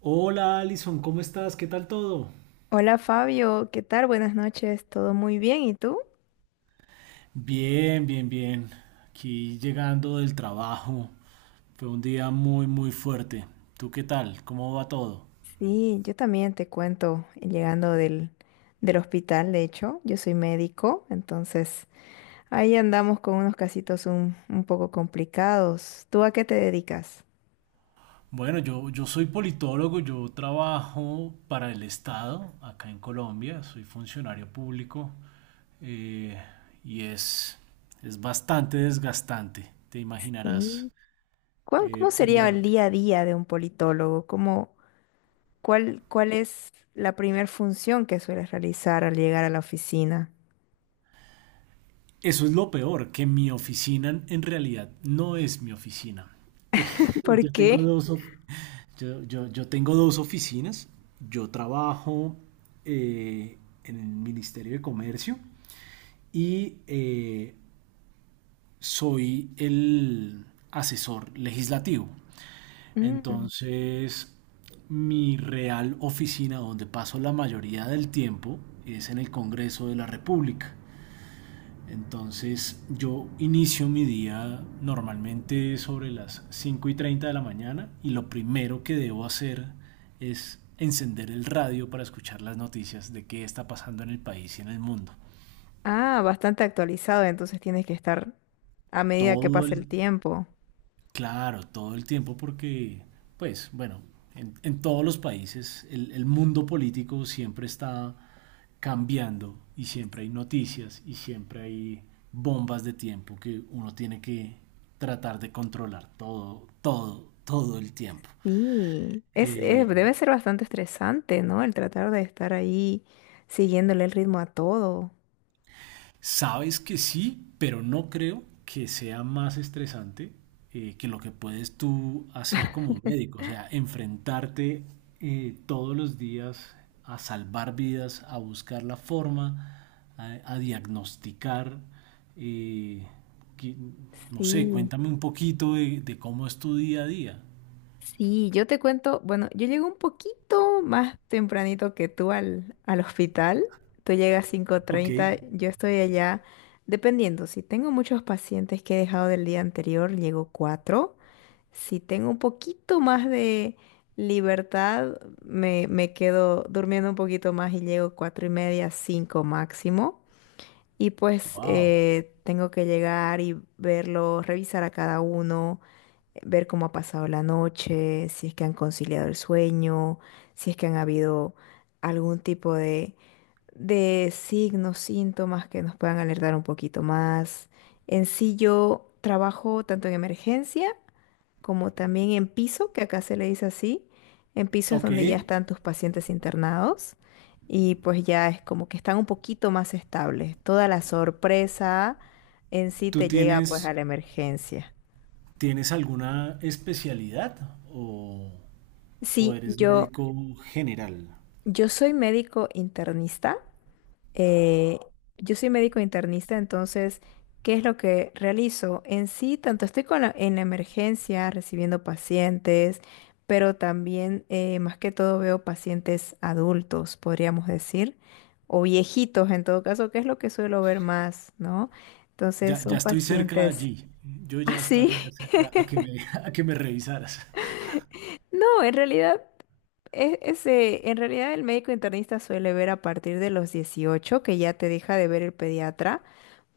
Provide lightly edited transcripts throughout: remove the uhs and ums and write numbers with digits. Hola Alison, ¿cómo estás? ¿Qué tal todo? Hola Fabio, ¿qué tal? Buenas noches, todo muy bien, ¿y tú? Bien, bien, bien. Aquí llegando del trabajo. Fue un día muy, muy fuerte. ¿Tú qué tal? ¿Cómo va todo? Sí, yo también te cuento, llegando del hospital, de hecho, yo soy médico, entonces ahí andamos con unos casitos un poco complicados. ¿Tú a qué te dedicas? Bueno, yo soy politólogo, yo trabajo para el Estado acá en Colombia, soy funcionario público, eh, y es, es bastante desgastante, te Mm. imaginarás. ¿Cómo Eh, por sería la- el día a día de un politólogo? ¿Cuál es la primer función que sueles realizar al llegar a la oficina? Eso es lo peor, que mi oficina en realidad no es mi oficina. Eh, ¿Por yo tengo qué? dos, of- yo tengo dos oficinas. Yo trabajo eh, en el Ministerio de Comercio y, soy el asesor legislativo. Entonces, mi real oficina donde paso la mayoría del tiempo es en el Congreso de la República. Entonces yo inicio mi día normalmente sobre las 5 y 30 de la mañana y lo primero que debo hacer es encender el radio para escuchar las noticias de qué está pasando en el país y en el mundo. Ah, bastante actualizado, entonces tienes que estar a medida que Todo pasa el el tiempo. Claro, todo el tiempo porque, pues, bueno, en todos los países el mundo político siempre está cambiando y siempre hay noticias y siempre hay bombas de tiempo que uno tiene que tratar de controlar todo, todo, todo el tiempo. Sí, Eh, debe ser bastante estresante, ¿no? El tratar de estar ahí siguiéndole el ritmo a todo. Sabes que sí, pero no creo que sea más estresante, que lo que puedes tú hacer como médico, o sea, enfrentarte, todos los días a salvar vidas, a buscar la forma, a diagnosticar. eh, que- no sé, Sí. cuéntame un poquito de cómo es tu día a día. Sí, yo te cuento, bueno, yo llegué un poquito más tempranito que tú al hospital. Tú llegas cinco Ok. treinta. Yo estoy allá, dependiendo, si tengo muchos pacientes que he dejado del día anterior, llego 4. Si tengo un poquito más de libertad, me quedo durmiendo un poquito más y llego 4 y media, 5 máximo. Y pues Wow. Tengo que llegar y verlos, revisar a cada uno, ver cómo ha pasado la noche, si es que han conciliado el sueño, si es que han habido algún tipo de signos, síntomas que nos puedan alertar un poquito más. En sí yo trabajo tanto en emergencia como también en piso, que acá se le dice así. En piso es Ok. donde ya están tus pacientes internados y pues ya es como que están un poquito más estables. Toda la sorpresa en sí ¿Tú te llega pues a tienes, la emergencia. tienes alguna especialidad o...? ¿O Sí, eres yo médico general? Yo soy médico internista. eh, yo soy médico internista, entonces, ¿qué es lo que realizo? En sí, tanto estoy en la emergencia recibiendo pacientes, pero también, más que todo, veo pacientes adultos, podríamos decir, o viejitos en todo caso, que es lo que suelo ver más, ¿no? Entonces, Ya, son ya estoy cerca pacientes allí. Yo ya así. estaría cerca a que me, a que me revisaras. No, en realidad. Ese, en realidad el médico internista suele ver a partir de los 18 que ya te deja de ver el pediatra,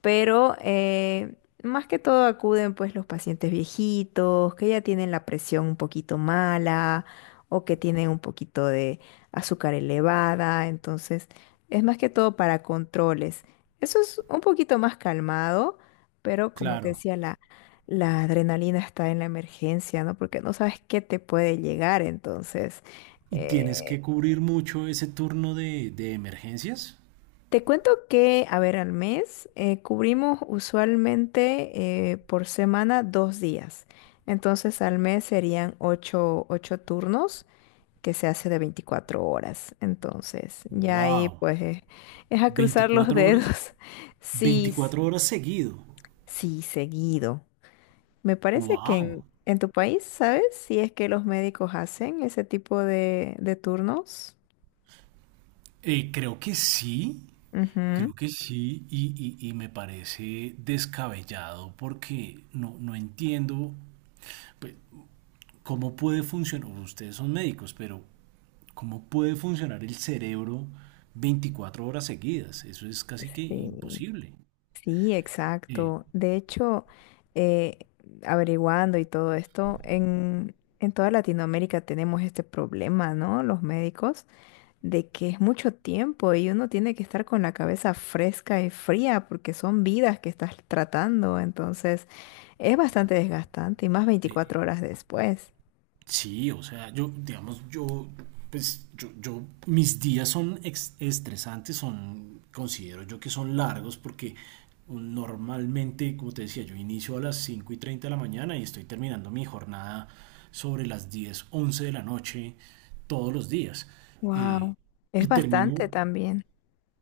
pero más que todo acuden pues los pacientes viejitos, que ya tienen la presión un poquito mala o que tienen un poquito de azúcar elevada, entonces es más que todo para controles. Eso es un poquito más calmado, pero como te Claro. decía, la adrenalina está en la emergencia, ¿no? Porque no sabes qué te puede llegar, entonces. ¿Y eh, tienes que cubrir mucho ese turno de emergencias? Te cuento que, a ver, al mes cubrimos usualmente por semana dos días. Entonces al mes serían ocho turnos que se hace de 24 horas. Entonces ya ahí Wow. pues es a cruzar los ¿Veinticuatro horas? dedos. Sí, Veinticuatro horas seguido. sí, seguido. Me parece que en, Wow. en tu país, ¿sabes? Si es que los médicos hacen ese tipo de turnos. Eh, creo que sí, Ujú. Creo que sí, y, y me parece descabellado porque no, no entiendo, pues, cómo puede funcionar. Ustedes son médicos, pero ¿cómo puede funcionar el cerebro 24 horas seguidas? Eso es casi que Sí. imposible. Sí, Eh, exacto. De hecho, eh, averiguando y todo esto, en toda Latinoamérica tenemos este problema, ¿no? Los médicos, de que es mucho tiempo y uno tiene que estar con la cabeza fresca y fría porque son vidas que estás tratando. Entonces, es bastante desgastante y más 24 horas después. sí, o sea, yo, digamos, yo, pues, mis días son estresantes, son, considero yo que son largos porque normalmente, como te decía, yo inicio a las 5 y 30 de la mañana y estoy terminando mi jornada sobre las 10 11 de la noche todos los días. Eh, Wow, es y termino bastante también.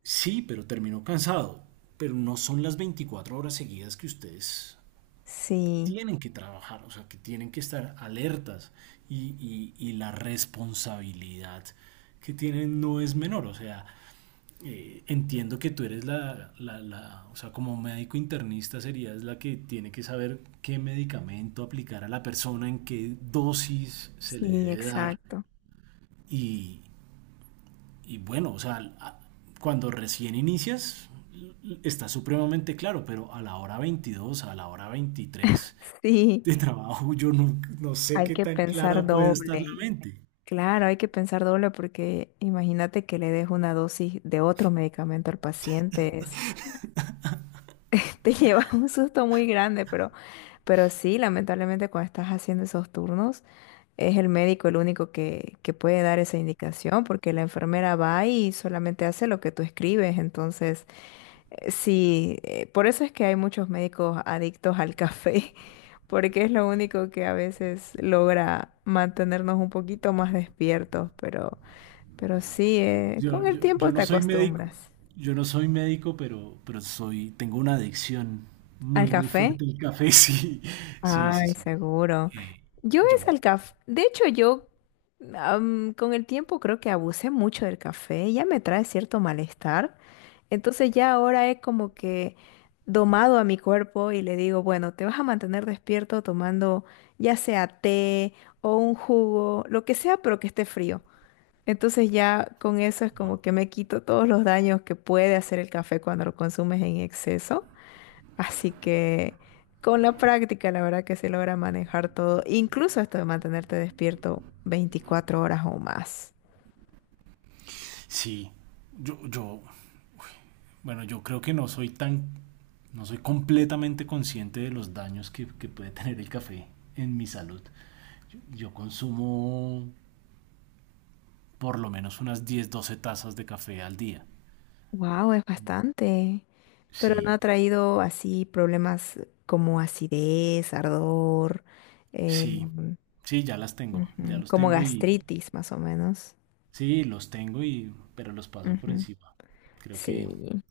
Sí, pero terminó cansado. Pero no son las 24 horas seguidas que ustedes Sí, tienen que trabajar, o sea, que tienen que estar alertas y, y la responsabilidad que tienen no es menor, o sea, entiendo que tú eres o sea, como médico internista serías la que tiene que saber qué medicamento aplicar a la persona, en qué dosis se le sí, debe dar exacto. y, y bueno, o sea, cuando recién inicias está supremamente claro, pero a la hora veintidós, a la hora 23 Sí, de trabajo, yo no, no sé hay qué que tan pensar clara puede estar la doble. mente. Claro, hay que pensar doble porque imagínate que le des una dosis de otro medicamento al paciente, te lleva un susto muy grande, pero, sí, lamentablemente cuando estás haciendo esos turnos, es el médico el único que puede dar esa indicación porque la enfermera va y solamente hace lo que tú escribes, entonces sí, por eso es que hay muchos médicos adictos al café, porque es lo único que a veces logra mantenernos un poquito más despiertos, pero... Pero sí, con el Yo tiempo te no soy médico, acostumbras. yo no soy médico, pero soy, tengo una adicción ¿Al muy, muy café? fuerte al café, sí, sí, sí, Ay, sí. seguro. Eh, Yo es yo, al café. De hecho, yo con el tiempo creo que abusé mucho del café. Ya me trae cierto malestar. Entonces ya ahora es como que domado a mi cuerpo y le digo, bueno, te vas a mantener despierto tomando ya sea té o un jugo, lo que sea, pero que esté frío. Entonces ya con eso es wow. como que me quito todos los daños que puede hacer el café cuando lo consumes en exceso. Así que con la práctica la verdad que se logra manejar todo, incluso esto de mantenerte despierto 24 horas o más. sí, yo, yo, Bueno, yo creo que no soy tan, no soy completamente consciente de los daños que puede tener el café en mi salud. Yo consumo por lo menos unas 10, 12 tazas de café al día. Wow, es bastante. Pero no ha Sí, traído así problemas como acidez, ardor, eh, sí, sí, ya las tengo, ya ujú, los como tengo y gastritis más o menos. sí, los tengo y pero los paso por Ujú, encima. Creo que sí.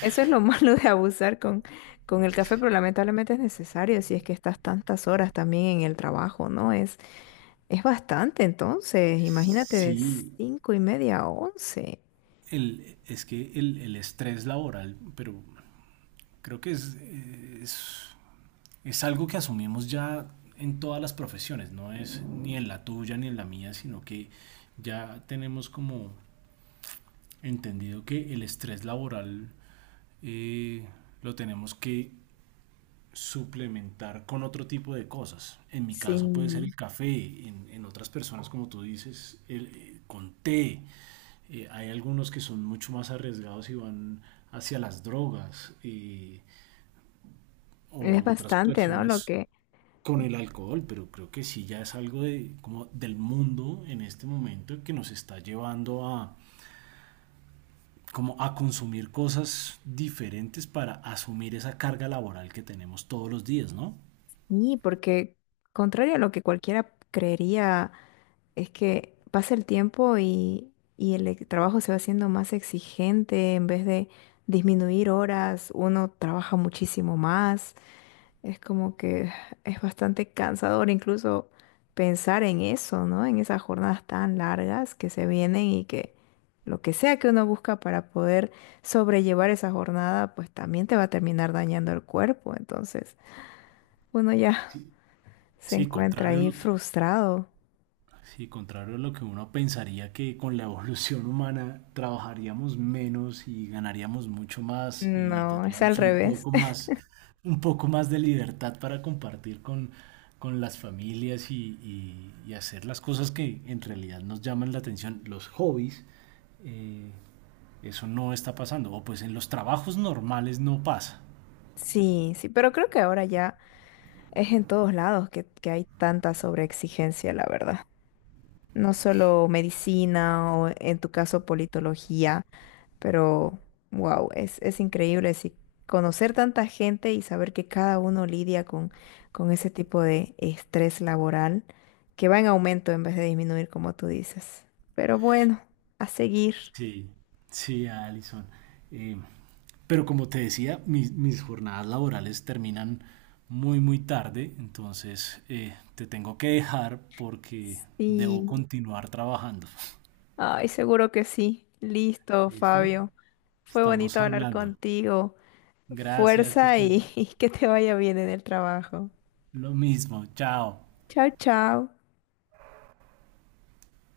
Eso es lo malo de abusar con el café, pero lamentablemente es necesario si es que estás tantas horas también en el trabajo, ¿no? Es bastante, entonces, imagínate de sí, cinco y media a once. Es que el estrés laboral, pero creo que es algo que asumimos ya en todas las profesiones, no es ni en la tuya ni en la mía, sino que ya tenemos como entendido que el estrés laboral, eh, lo tenemos que suplementar con otro tipo de cosas. En mi Sí, caso puede ser el café, en otras personas, como tú dices, el, con té. Hay algunos que son mucho más arriesgados y van hacia las drogas, es o otras bastante, ¿no? Personas con el alcohol, pero creo que sí ya es algo de, como del mundo en este momento que nos está llevando a, como a consumir cosas diferentes para asumir esa carga laboral que tenemos todos los días, ¿no? Y porque contrario a lo que cualquiera creería, es que pasa el tiempo y, el trabajo se va haciendo más exigente en vez de disminuir horas, uno trabaja muchísimo más. Es como que es bastante cansador incluso pensar en eso, ¿no? En esas jornadas tan largas que se vienen y que lo que sea que uno busca para poder sobrellevar esa jornada, pues también te va a terminar dañando el cuerpo. Entonces, uno ya Sí. se Sí, encuentra contrario a ahí lo que... frustrado. Sí, contrario a lo que uno pensaría que con la evolución humana trabajaríamos menos y ganaríamos mucho más y No, es al tendríamos revés. Un poco más de libertad para compartir con las familias y, y hacer las cosas que en realidad nos llaman la atención, los hobbies, eh, eso no está pasando. O pues en los trabajos normales no pasa. Sí, sí, pero creo que ahora ya es en todos lados que hay tanta sobreexigencia, la verdad. No solo medicina o en tu caso politología. Pero, wow, es increíble sí, conocer tanta gente y saber que cada uno lidia con ese tipo de estrés laboral que va en aumento en vez de disminuir, como tú dices. Pero bueno, a seguir. Sí, sí, Alison. Eh, pero como te decía, mis, mis jornadas laborales terminan muy, muy tarde, entonces te tengo que dejar porque debo Sí, continuar trabajando. ay, seguro que sí. Listo, ¿Listo? Fabio. Fue Estamos bonito hablar hablando. contigo. Gracias, que Fuerza estés y, y que te vaya bien en el trabajo. lo mismo. Chao. Chao, chao.